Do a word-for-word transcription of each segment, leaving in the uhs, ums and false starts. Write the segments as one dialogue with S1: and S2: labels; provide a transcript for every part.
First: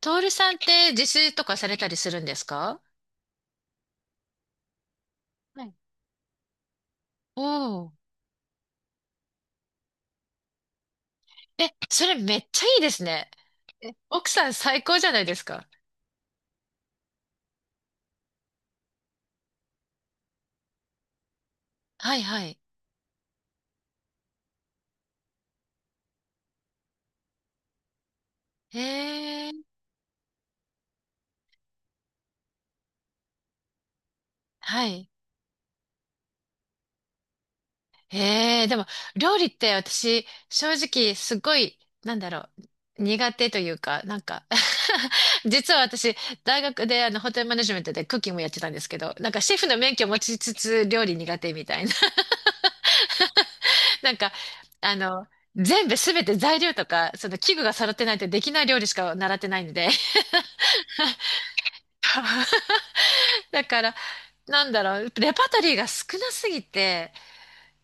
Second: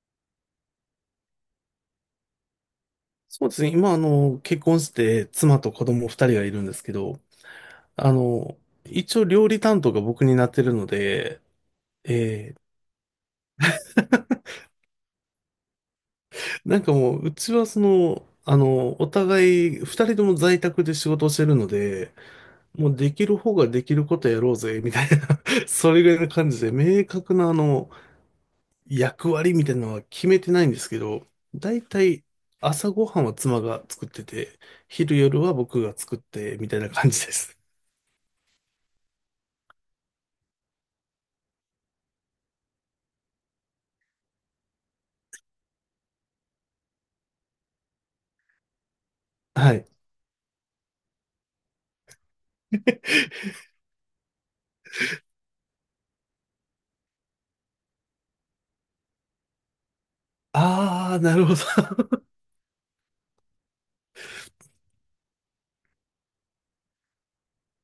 S1: トールさんって自炊とかされたりするんですか？
S2: そうですね。今、あの、結婚して、妻
S1: は
S2: と
S1: い。
S2: 子供二人がいるんですけど、
S1: お。お
S2: あ
S1: ー。
S2: の、一応料理担当が僕になってるので、
S1: え、それめっ
S2: えー
S1: ちゃいいですね。え、奥さん最高じゃないですか。
S2: なんかもう、うちはその、あの、お互い、二人とも在宅で仕事をしてるので、
S1: はいはい。
S2: もうできる方ができることやろうぜ、みたいな それぐらいの感じで、明確なあの、役
S1: え
S2: 割
S1: え。
S2: みたいなのは決めてないんですけど、だいたい朝ごはんは妻が作ってて、
S1: はい。
S2: 昼夜は僕が作って、みたいな感じです。
S1: ええ、でも、料理って私、正直、すごい、なんだろう、苦手というか、なんか 実は私、大学であの、ホテルマネジメントでクッキングやってたんですけど、なんかシェフ
S2: は
S1: の
S2: い。
S1: 免許持ちつつ、料理苦手みたいな。 なんか、あの、全部すべて材料とか、その器具が揃ってないとできない料理しか習ってないんで。
S2: ああ、なるほど。
S1: だから、なんだろう、レパートリーが少なすぎて、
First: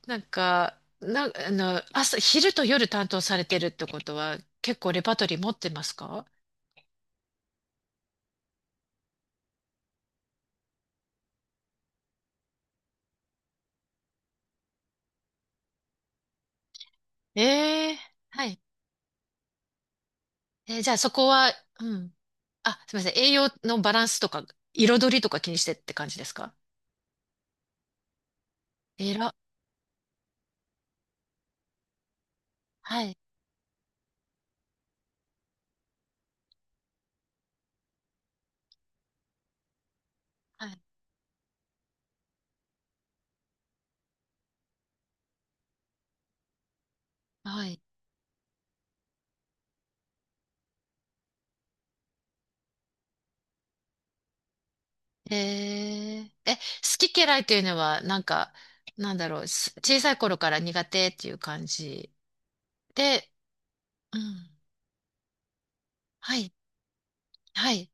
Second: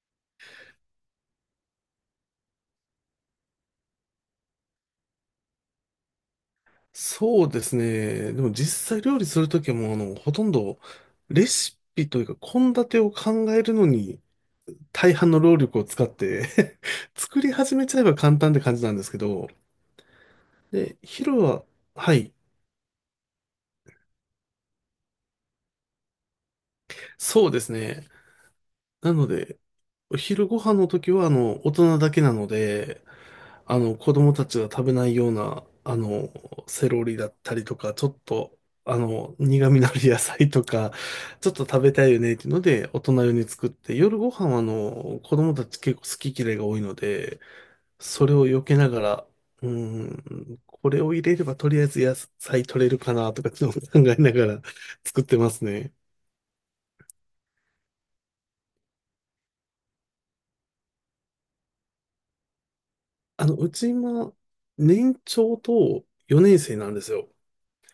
S1: なんか、な、あの、朝、昼と夜担当されてるってことは、結構レパートリー持ってますか？
S2: そうですね。でも実際料理するときも、あの、ほとんどレシピというか、献立を考えるのに、大半の労力を使って 作
S1: え
S2: り始めち
S1: え。
S2: ゃえば簡
S1: は
S2: 単っ
S1: い。
S2: て感じなんですけど、
S1: えー、じゃ
S2: で、
S1: あそこ
S2: 昼
S1: は、
S2: は、
S1: うん。
S2: はい、
S1: あ、すみません。栄養のバランスとか、彩りとか気にしてって感じですか？
S2: そうですね。な
S1: え
S2: の
S1: ら、
S2: で、お昼ご飯の時は、あの、大人だけなの
S1: は
S2: で、
S1: い、
S2: あの、子供たちが食べないような、あの、セロリだったりとか、ちょっと、あの、苦味のある野菜と
S1: はい、
S2: か、ちょっと食べたいよねっていうので、大人用に作って、夜ご飯は、あの、子供たち結構好き嫌いが多いので、
S1: はい。
S2: それを避けながら、うーん、これを入れればとりあえず野菜取れるかなとか、ちょっと 考えながら 作っ
S1: へ
S2: てますね。
S1: え。え、好き嫌いというのは、なんか、なんだろう、す小さい頃から苦手っていう感じで、
S2: あの、うち
S1: う
S2: 今、
S1: ん。
S2: 年長と
S1: はい、
S2: よねん生なんですよ。
S1: はい。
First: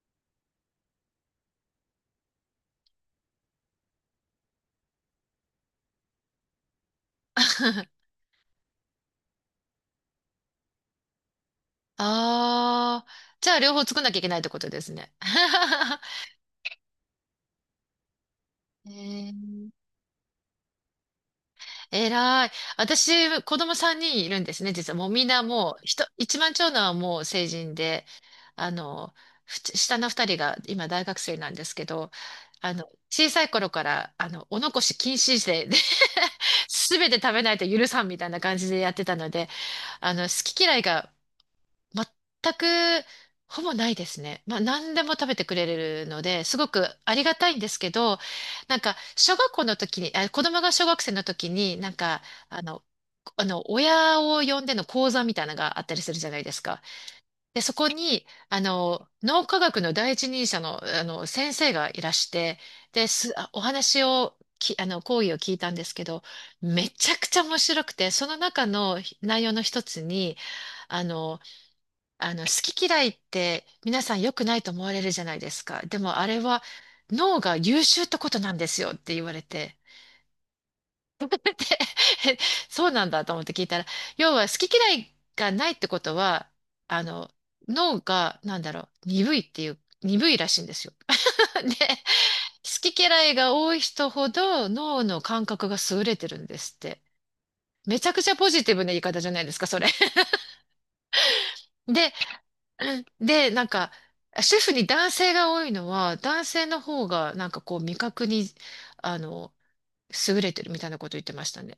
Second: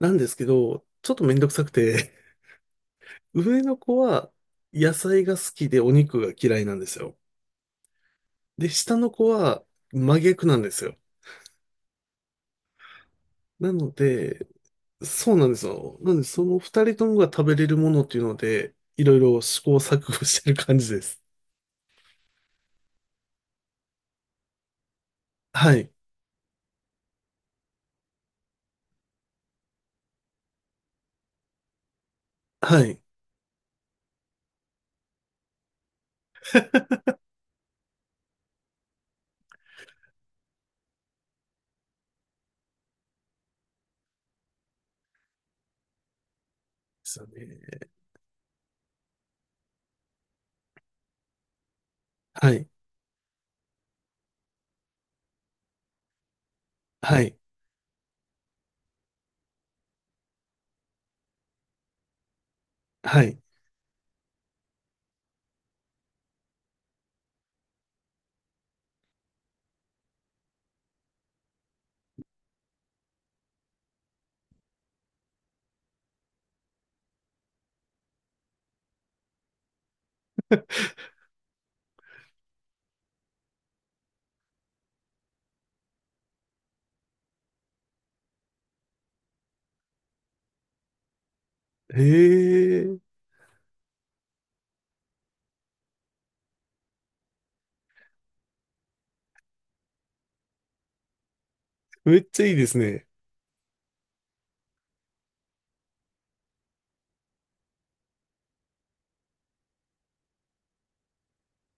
S2: なんですけど、ちょっとめんどくさくて上の子は野菜が好きでお肉が嫌いなんですよ。で、下の子は真逆なんですよ。
S1: ああ、じゃあ
S2: な
S1: 両方
S2: の
S1: 作んなきゃいけないっ
S2: で、
S1: てことですね。
S2: そうなんですよ。なので、その二人ともが食べれるものっていうので、
S1: へ
S2: いろい
S1: え。
S2: ろ試行錯誤してる感じです。
S1: えらい。私、子供さんにんいるんですね、実は。もうみんな
S2: は
S1: もう、
S2: い。
S1: ひと一番長男はもう成人で、あの、ふち下の二人が今大学生なんですけど、あ
S2: は
S1: の、
S2: い。で
S1: 小さい頃から、あの、お残し禁止で、で すべて食べないと許さんみたいな感じでやってたので、あの、好き嫌いが全く、ほぼないですね。まあ、何でも食べてくれるので、すごくあ
S2: す
S1: り
S2: よ
S1: がたいんです
S2: ね。
S1: けど、なんか、小学校の時に、あ、子供が小学生の時に、なんか、
S2: は
S1: あ
S2: い。
S1: の、あの、親を呼んでの講座みたいなのがあったりするじゃないですか。
S2: はい。
S1: で、そこに、あの、脳科学の第一人者の、あの、先生がいらして、で、
S2: は
S1: す、
S2: い。
S1: あお話を、き、あの、講義を聞いたんですけど、めちゃくちゃ面白くて、その中の内容の一つに、あの、あの、好き嫌いって皆さん良くないと思われるじゃないですか。でもあれは脳が優秀ってことなんですよって言われて。で そうなんだと思って聞いたら、要は好き嫌いがないってことは、あの、脳が、なんだろう、鈍いっていう、鈍いらしいんですよ。で、
S2: へ
S1: 好き
S2: え、
S1: 嫌いが多い人ほど脳の感覚が優れてるんですって。めちゃくちゃポジティブな言い方じゃないですか、それ。で。
S2: めっちゃいいですね。
S1: で、なんか、シェフに男性が多いのは、男性の方が、なんかこう、味覚に、あの、優れてるみたいなこと言ってましたね。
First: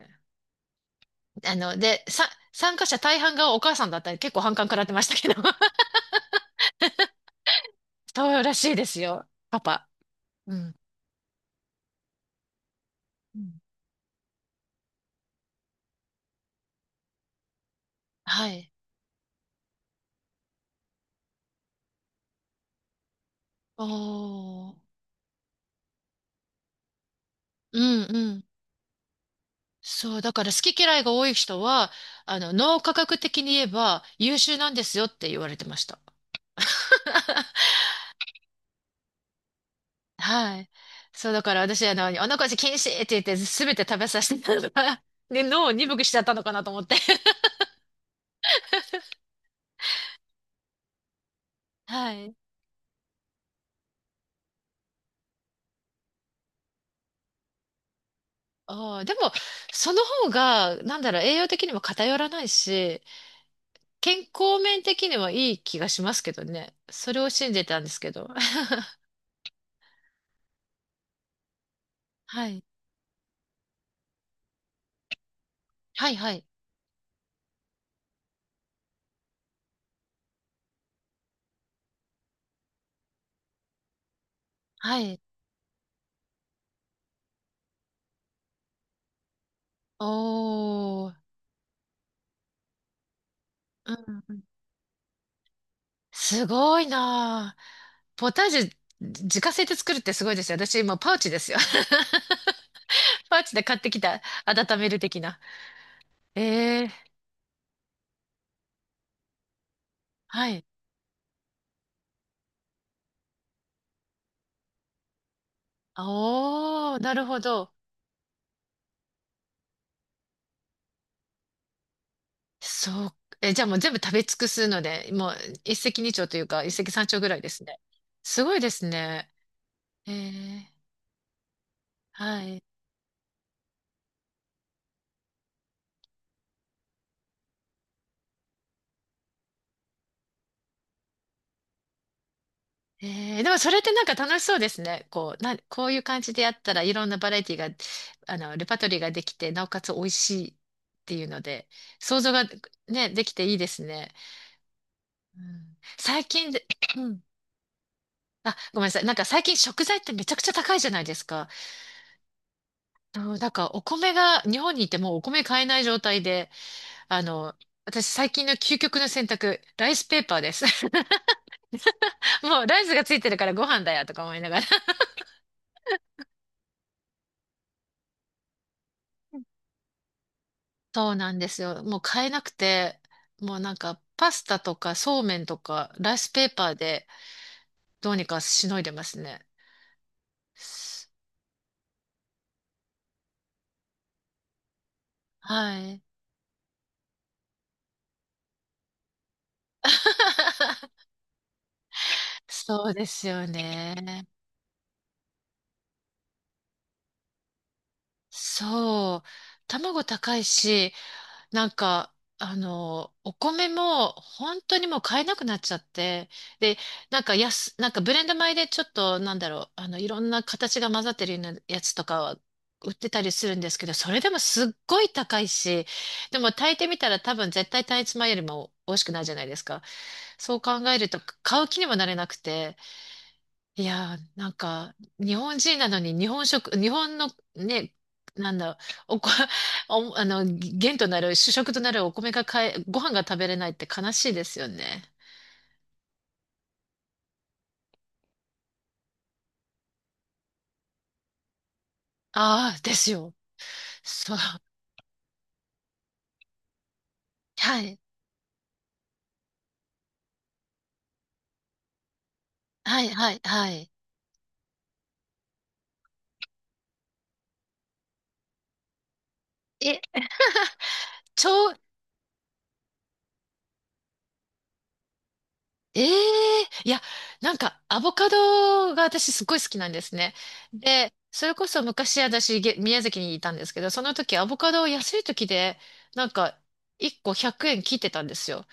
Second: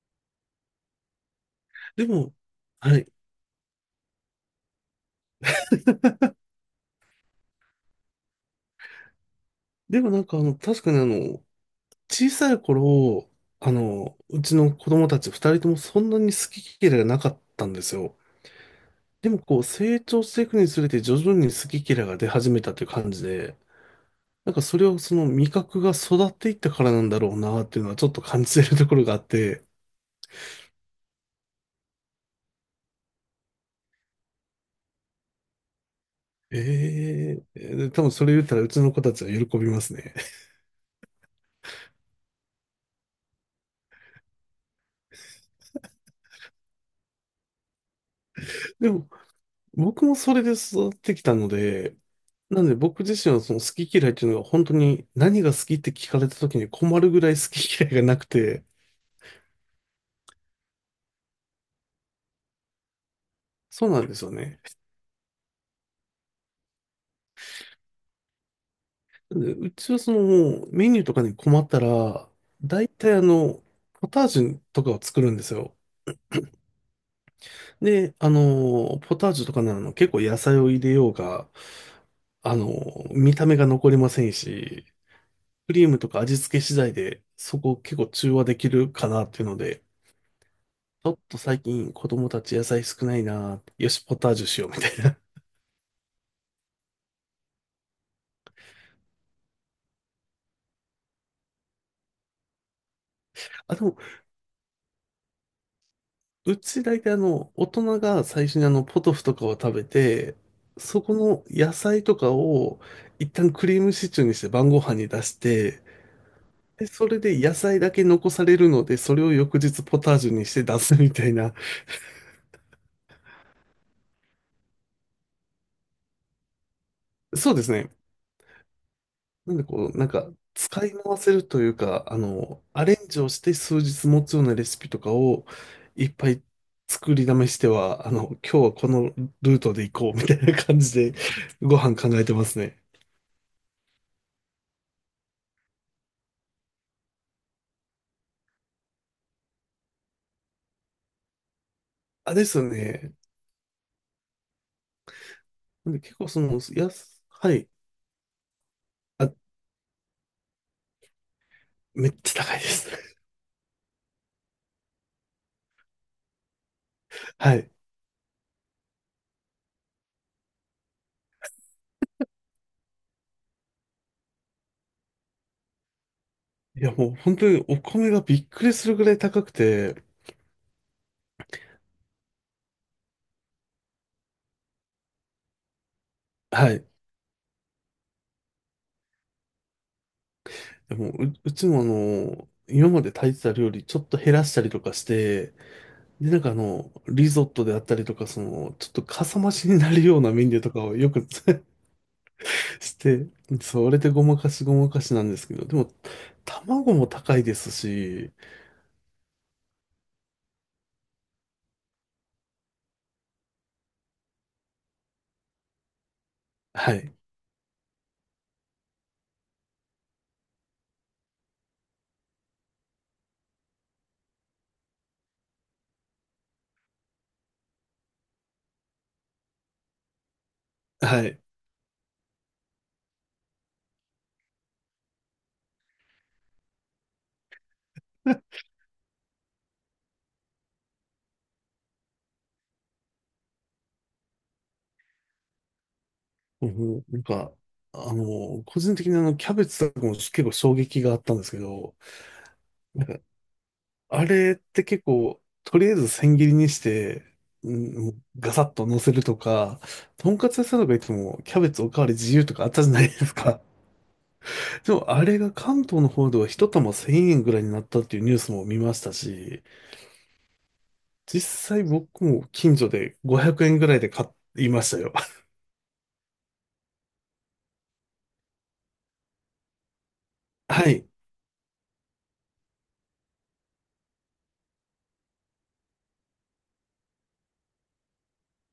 S1: あの、で、
S2: で
S1: さ、
S2: も、
S1: 参加
S2: は
S1: 者
S2: い。
S1: 大半がお母さんだったり、結構反感食らってましたけど。そうらしいですよ、パパ。
S2: でもなんかあの、
S1: うん。
S2: 確かにあの、小さい頃、
S1: うん。
S2: あの、うちの子供たち二人ともそんなに好き嫌いがなかったんですよ。
S1: はい。
S2: でもこう成長していくにつれて徐々に好き嫌いが出始めたという感じで、なんか
S1: おー。
S2: それをその味覚が育っていったからなんだろうなって
S1: う
S2: いうのは
S1: ん
S2: ちょっと
S1: う
S2: 感
S1: ん。
S2: じてるところがあって、
S1: そう、だから好き嫌いが多い人は、あの、脳科学的に言えば優秀なんですよって言われてました。
S2: ええ多分それ言ったらうちの子たちは喜びますね。
S1: はい。そう、だから私、あの、お腹禁止って言って、すべて食べさせてたのが、で、脳を鈍くしちゃったのかなと思って。
S2: でも僕もそれで育ってきたので、
S1: はい。
S2: なんで僕自身はその好き嫌いっていうのが本当に何が好きって聞かれた時に困るぐらい好き嫌いがなくて、
S1: ああ、でも、その方が、なんだろう、栄養的にも偏らないし、
S2: そうなんで
S1: 健
S2: すよ
S1: 康
S2: ね。
S1: 面的にはいい気がしますけどね。それを信じてたんですけど。
S2: でうちはそのもうメニューとかに困ったら、
S1: はい。
S2: 大体あの、ポタージュとかを作るんですよ。
S1: はい、はい。
S2: で、あの、ポタージュとかなの結構野菜を入れようが、あの、見た目が残りませんし、
S1: はい。
S2: クリームとか味付け次第でそこ結構中和できるかなっていうので、ち
S1: お
S2: ょ
S1: ー。
S2: っと最近子供たち野菜少ないな、よ
S1: う
S2: し、ポ
S1: ん
S2: タ
S1: う
S2: ー
S1: ん。
S2: ジュしようみたいな。
S1: すごいなあ。ポタージュ、自家製で作るってすごいですよ。私、今、パウチですよ。パウチで
S2: あ、
S1: 買っ
S2: で
S1: て
S2: も
S1: きた、温める的な。
S2: うち
S1: え
S2: 大体
S1: え。
S2: あの、大人が最初にあの、ポトフとかを食べて、
S1: はい。
S2: そこの野菜とかを一旦クリームシチューにして晩ご飯に出して、で、
S1: あおー、
S2: そ
S1: な
S2: れ
S1: る
S2: で
S1: ほ
S2: 野
S1: ど。
S2: 菜だけ残されるので、それを翌日ポタージュにして出すみたいな。
S1: そう。え、じゃあもう全部食べ尽くすので、もう一石二鳥というか、一石三鳥ぐらいで
S2: そうで
S1: す
S2: す
S1: ね。
S2: ね。
S1: すごいですね。
S2: なんでこう、なん
S1: え
S2: か、
S1: え。
S2: 使い回せるというか、あ
S1: はい。
S2: の、アレンジをして数日持つようなレシピとかをいっぱい作りだめしては、あの、今日はこのルートで行こうみたいな感じでご飯考えてますね。
S1: ええ、でもそれってなんか楽しそうですね。こう、な、こういう感じでやったらいろんなバラエティが、あの、レパートリーができて、なおかつ美味しいっていうので、想像
S2: あ、
S1: が
S2: ですよ
S1: ね、
S2: ね。
S1: できていいですね。うん、
S2: なんで結
S1: 最
S2: 構そ
S1: 近
S2: の、
S1: で、
S2: や
S1: うん。
S2: す、はい。
S1: あ、ごめんなさい。なんか
S2: あ、
S1: 最近食材ってめちゃくちゃ高いじゃないですか。
S2: めっちゃ高いです。
S1: そう、だからお米が、日本にいてもうお米買えない状態で、あ の、
S2: はい。
S1: 私最近の究極の選択、ライスペーパーです。もうライスがついてるからご飯だよとか思いながら。
S2: いや、もう本当にお米がびっくりするぐらい高くて、
S1: そうなんですよ。もう買えなくて、もうなんかパスタとかそうめんとかライスペーパ
S2: は
S1: ー
S2: い。
S1: でどうにかしのいでますね。
S2: でもう、うちもあの、今まで炊いてた料理ちょっと減らしたりとかして、
S1: はい。
S2: で、なんかあの、リゾットであったりとか、その、ちょっとかさ増しになるようなメニューとかを よく
S1: そう
S2: し
S1: です
S2: て、
S1: よ
S2: それでご
S1: ね。
S2: まかしごまかしなんですけど、でも、卵も高いですし、
S1: そう。卵高いし、なんか、あの、お米も本当にもう買えなくなっちゃって、で、
S2: はい。
S1: なんか安、なんかブレンド米でちょっと、なんだろう、あの、いろんな形が混ざってるようなやつとかは売ってたりするんですけど、それでもすっごい高いし、でも炊いてみたら多分絶対単一米よりも美味しくないじゃないですか。そう考えると
S2: はい。
S1: 買う気にもなれなくて、いやー、なんか、日本人なのに日本食、日本のね、なんだ、おこ、お、あの、元となる、主食となるお米が買え、ご飯が食べれないって悲しいですよね。
S2: うんなんか、あの、個人的にあの、キャベツとかも結構衝撃があったんですけど、
S1: ああ、で
S2: なん
S1: す
S2: か、
S1: よ。
S2: あ
S1: そう。
S2: れって結構、とりあえず千切りにして、
S1: はい。
S2: うんガサッと乗せるとか、とんかつ屋さんとか行っても、キャベツおかわり自由とかあったじゃな
S1: は
S2: い
S1: い、
S2: で
S1: は
S2: す
S1: い、
S2: か。
S1: はい。
S2: でも、あれが関東の方では一玉せんえんぐらいになったっていうニュースも見ましたし、
S1: え、
S2: 実
S1: ちょ、
S2: 際僕も近所でごひゃくえんぐらいで買いましたよ。
S1: ええ、いや、なんか、アボカドが私すごい好きなんですね。
S2: はい。
S1: で、それこそ昔私、げ宮崎にいたんですけど、その時アボカドを安い時で、なんか、いっこひゃくえん切ってたんですよ。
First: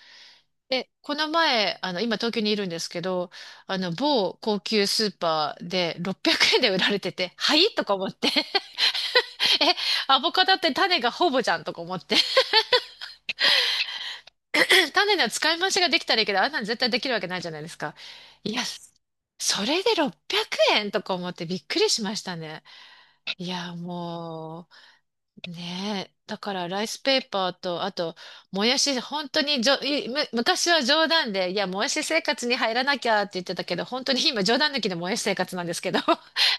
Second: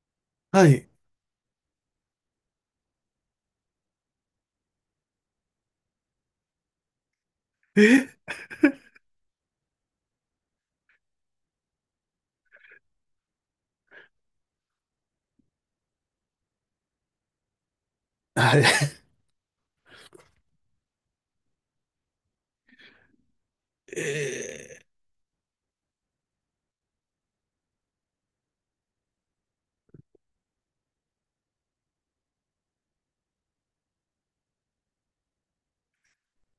S2: はい。
S1: で、この前、あの、今東京にいるんですけど、あの、某高級スーパーでろっぴゃくえんで売られてて、はいとか思っ
S2: え
S1: て、え、アボカドって種がほぼじゃんとか思って、種の使い回しができたらいいけど、あんなの絶対できるわけないじゃないですか。い
S2: は
S1: や、
S2: い。
S1: それでろっぴゃくえんとか思ってびっくりしましたね。いや、も
S2: えー
S1: う、ねえ。だから、ライスペーパーと、あと、もやし、本当にじょ、いむ、昔は冗談で、いや、もやし生活に入らなきゃって言ってたけど、本当に今、冗談抜きでもやし生活なんですけど。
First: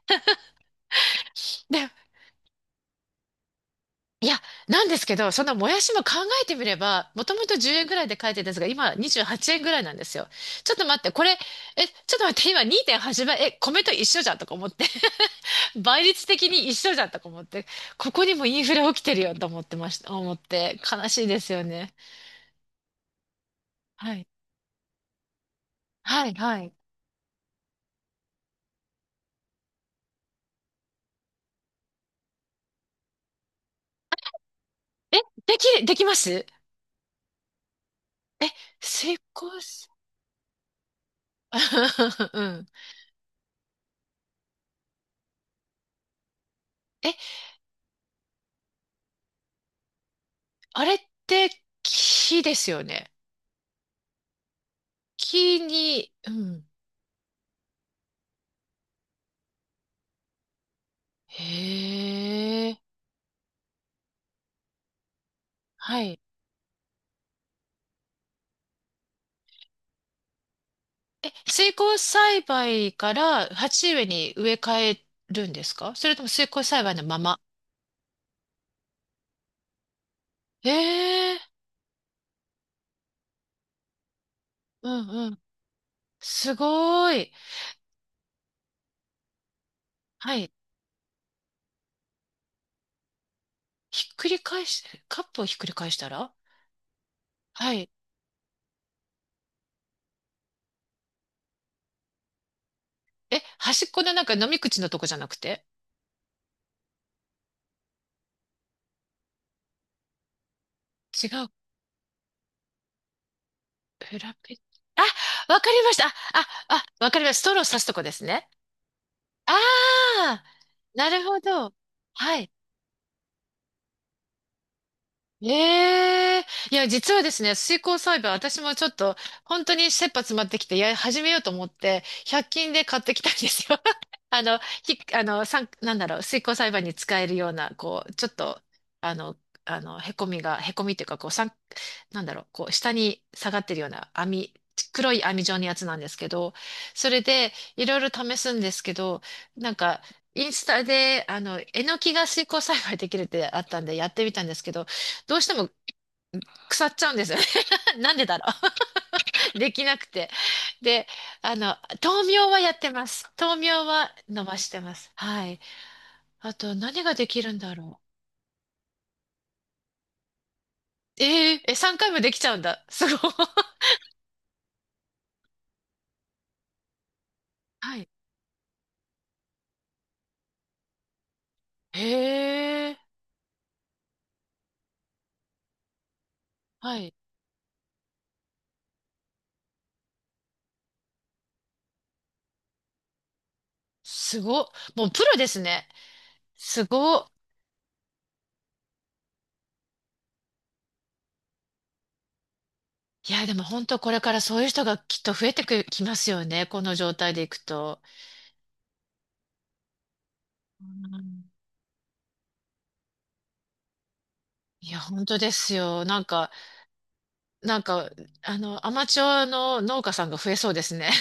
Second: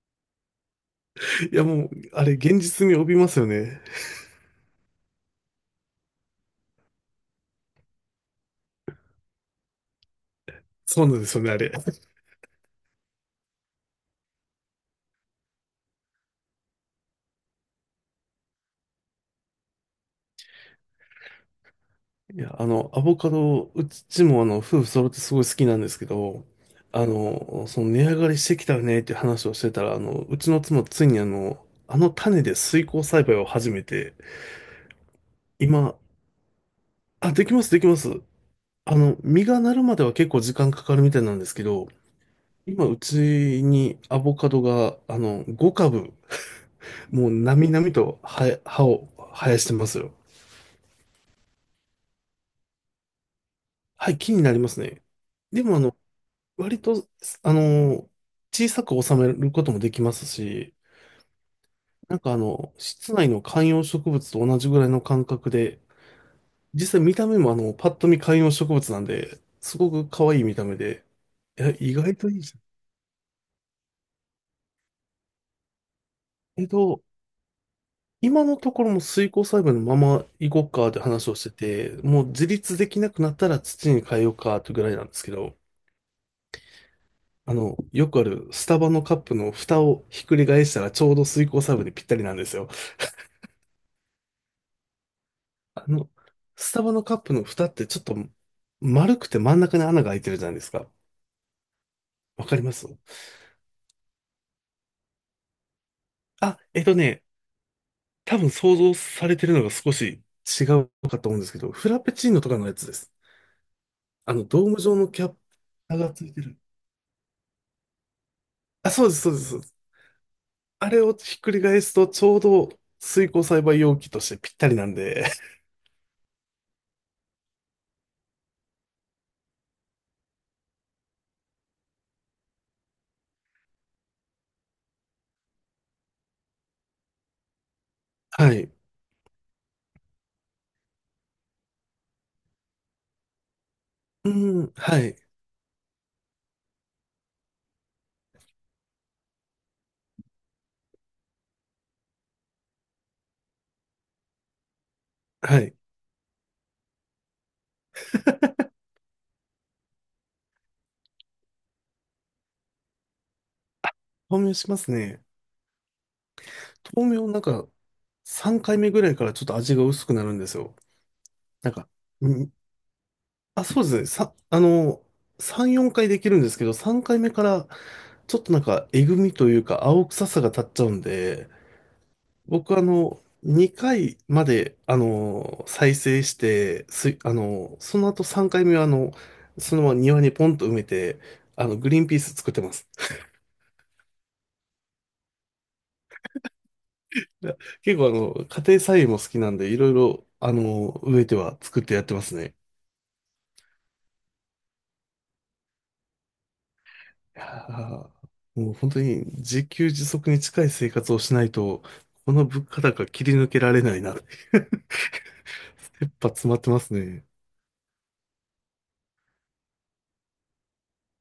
S2: いや、も
S1: で、
S2: う、あれ、現実味を帯びますよね。
S1: いや、なんですけど、そのもやしも考えてみれば、もともとじゅうえんぐらいで書いてたんですが、今、にじゅうはちえんぐらいなんですよ。ちょっと待っ
S2: そう
S1: て、
S2: なん
S1: こ
S2: で
S1: れ、え、
S2: すよね、あれ。
S1: ちょっと待って、今にてんはちばい、え、米と一緒じゃんとか思って、倍率的に一緒じゃんとか思って、ここにもインフレ起きてるよと思ってました、思って、悲しいですよね。
S2: いや、あの、アボカド、う
S1: は
S2: ち
S1: い。
S2: もあの、夫婦揃ってすごい好きなんですけ
S1: はい
S2: ど、
S1: はい。
S2: あの、その値上がりしてきたよねって話をしてたら、あの、うちの妻ついにあの、あの種で水耕栽培を始めて、
S1: え、でき、
S2: 今、
S1: できます？
S2: あ、できます、できます。
S1: え、
S2: あ
S1: 成
S2: の、実
S1: 功
S2: がなる
S1: す、
S2: までは結構時間かかるみたいなんですけど、
S1: うん。
S2: 今、うちにアボカドが、あの、ご株、
S1: え、
S2: もう、なみなみと、は、葉を生やしてますよ。
S1: あれって木ですよね。
S2: はい、気になりますね。
S1: 木
S2: でも、あの、
S1: に、うん。
S2: 割と、あの、小さく収めることもできますし、なんかあ
S1: へ
S2: の、
S1: え、
S2: 室内の観葉植物と同じぐらいの感覚で、
S1: はい。
S2: 実際見た目もあの、パッと見観葉植物なんで、すごく可愛い見た目で、
S1: え、
S2: いや、
S1: 水
S2: 意
S1: 耕
S2: 外といい
S1: 栽
S2: じゃ
S1: 培から鉢植えに植え替えるんですか？それとも水
S2: ん。
S1: 耕
S2: えっ
S1: 栽培の
S2: と、
S1: まま？
S2: 今のところも水耕栽培のまま行こう
S1: へ
S2: かって話を
S1: え、
S2: してて、もう自立できなくなったら土に変えようかってぐ
S1: う
S2: らいなん
S1: ん
S2: です
S1: う
S2: け
S1: ん。
S2: ど、
S1: すごい。
S2: あの、よくあるスタバのカップの蓋をひっ
S1: は
S2: くり
S1: い。
S2: 返したらちょうど水耕サーブにぴったりなんですよ。
S1: ひっくり返し、カップをひっくり
S2: あ
S1: 返した
S2: の、
S1: ら？
S2: スタバのカップの蓋
S1: は
S2: って
S1: い。
S2: ちょっと丸くて真ん中に穴が開いてるじゃないですか。わかります？
S1: え、端っこのなんか飲み口のとこじゃなくて？
S2: あ、えっとね、多分想像されてるのが少し違うか
S1: 違
S2: と思うんで
S1: う？
S2: すけど、フラペチーノとかのやつです。
S1: フ
S2: あ
S1: ラ
S2: の、
S1: ペ、
S2: ドーム状
S1: あ、
S2: のキャッ
S1: わかりまし
S2: プ
S1: た。
S2: が
S1: あ、
S2: ついてる。
S1: あ、あ、わかりました。ストローさすとこですね。
S2: あ、そうです、そうです。
S1: あ
S2: そうです。
S1: あ、
S2: あれ
S1: な
S2: を
S1: る
S2: ひ
S1: ほ
S2: っくり
S1: ど。
S2: 返すとち
S1: は
S2: ょう
S1: い。
S2: ど水耕栽培容器としてぴったりなんで、
S1: ええ。いや、実はですね、水耕栽培、私もちょっと、本当に切羽詰まってきて、や、始めようと思って、ひゃく均で買ってきたんですよ。あの、ひ、あの、さん、なんだろう、水耕栽培に使えるような、こう、ちょっ
S2: は
S1: と、
S2: い。
S1: あの、あの、へこみが、へこみっていうか、こう、さん、なんだろう、こう、下に下がってるような
S2: う
S1: 網、
S2: ん、は
S1: 黒
S2: い、
S1: い網状のやつなんですけど、それで、いろいろ試すんですけど、なんか、インスタで、あの、えのきが水耕栽培できるってあったんで、やってみたんですけど、どうして
S2: は
S1: も
S2: い。
S1: 腐っちゃうんですよね。なんでだろう。できなくて。で、あの、豆苗はやってます。豆苗は
S2: 豆
S1: 伸
S2: 苗
S1: ばし
S2: しま
S1: て
S2: す
S1: ます。
S2: ね。
S1: はい。あと、何が
S2: 豆
S1: で
S2: 苗な
S1: き
S2: ん
S1: るん
S2: か、
S1: だろ
S2: さんかいめぐらいからちょっと味が薄くなるんですよ。
S1: う。えー、
S2: なん
S1: え、
S2: か、
S1: さんかいも
S2: う
S1: できちゃ
S2: ん、
S1: うんだ。すごい。
S2: あ、そうですね。さ、あの、さん、よんかいできるんですけど、さんかいめから
S1: はい。
S2: ちょっとなんか、えぐみというか、青臭さが立っちゃうんで、僕あ
S1: へえ、
S2: の、にかいまで、あの、再生して、
S1: はい。
S2: す、あの、その後さんかいめはあの、そのまま庭にポンと埋めて、あの、グリーンピース作ってます。
S1: すご。もうプロですね。すご。
S2: いや結構あの、家庭菜園も好きなんで、いろいろ、あの、植えては作ってやってますね。
S1: いや、でも本当これからそういう人がきっと増えてく、きますよね。この状態
S2: い
S1: でいく
S2: や
S1: と。
S2: ーもう本当に自給自足に近い
S1: う
S2: 生活をしな
S1: ん。
S2: いと、この物価高切り抜けられないなって。
S1: いや、本当ですよ。
S2: 切
S1: なん
S2: 羽
S1: か、
S2: 詰まってますね。
S1: なんか、あの、アマチュアの農家さんが増えそうですね。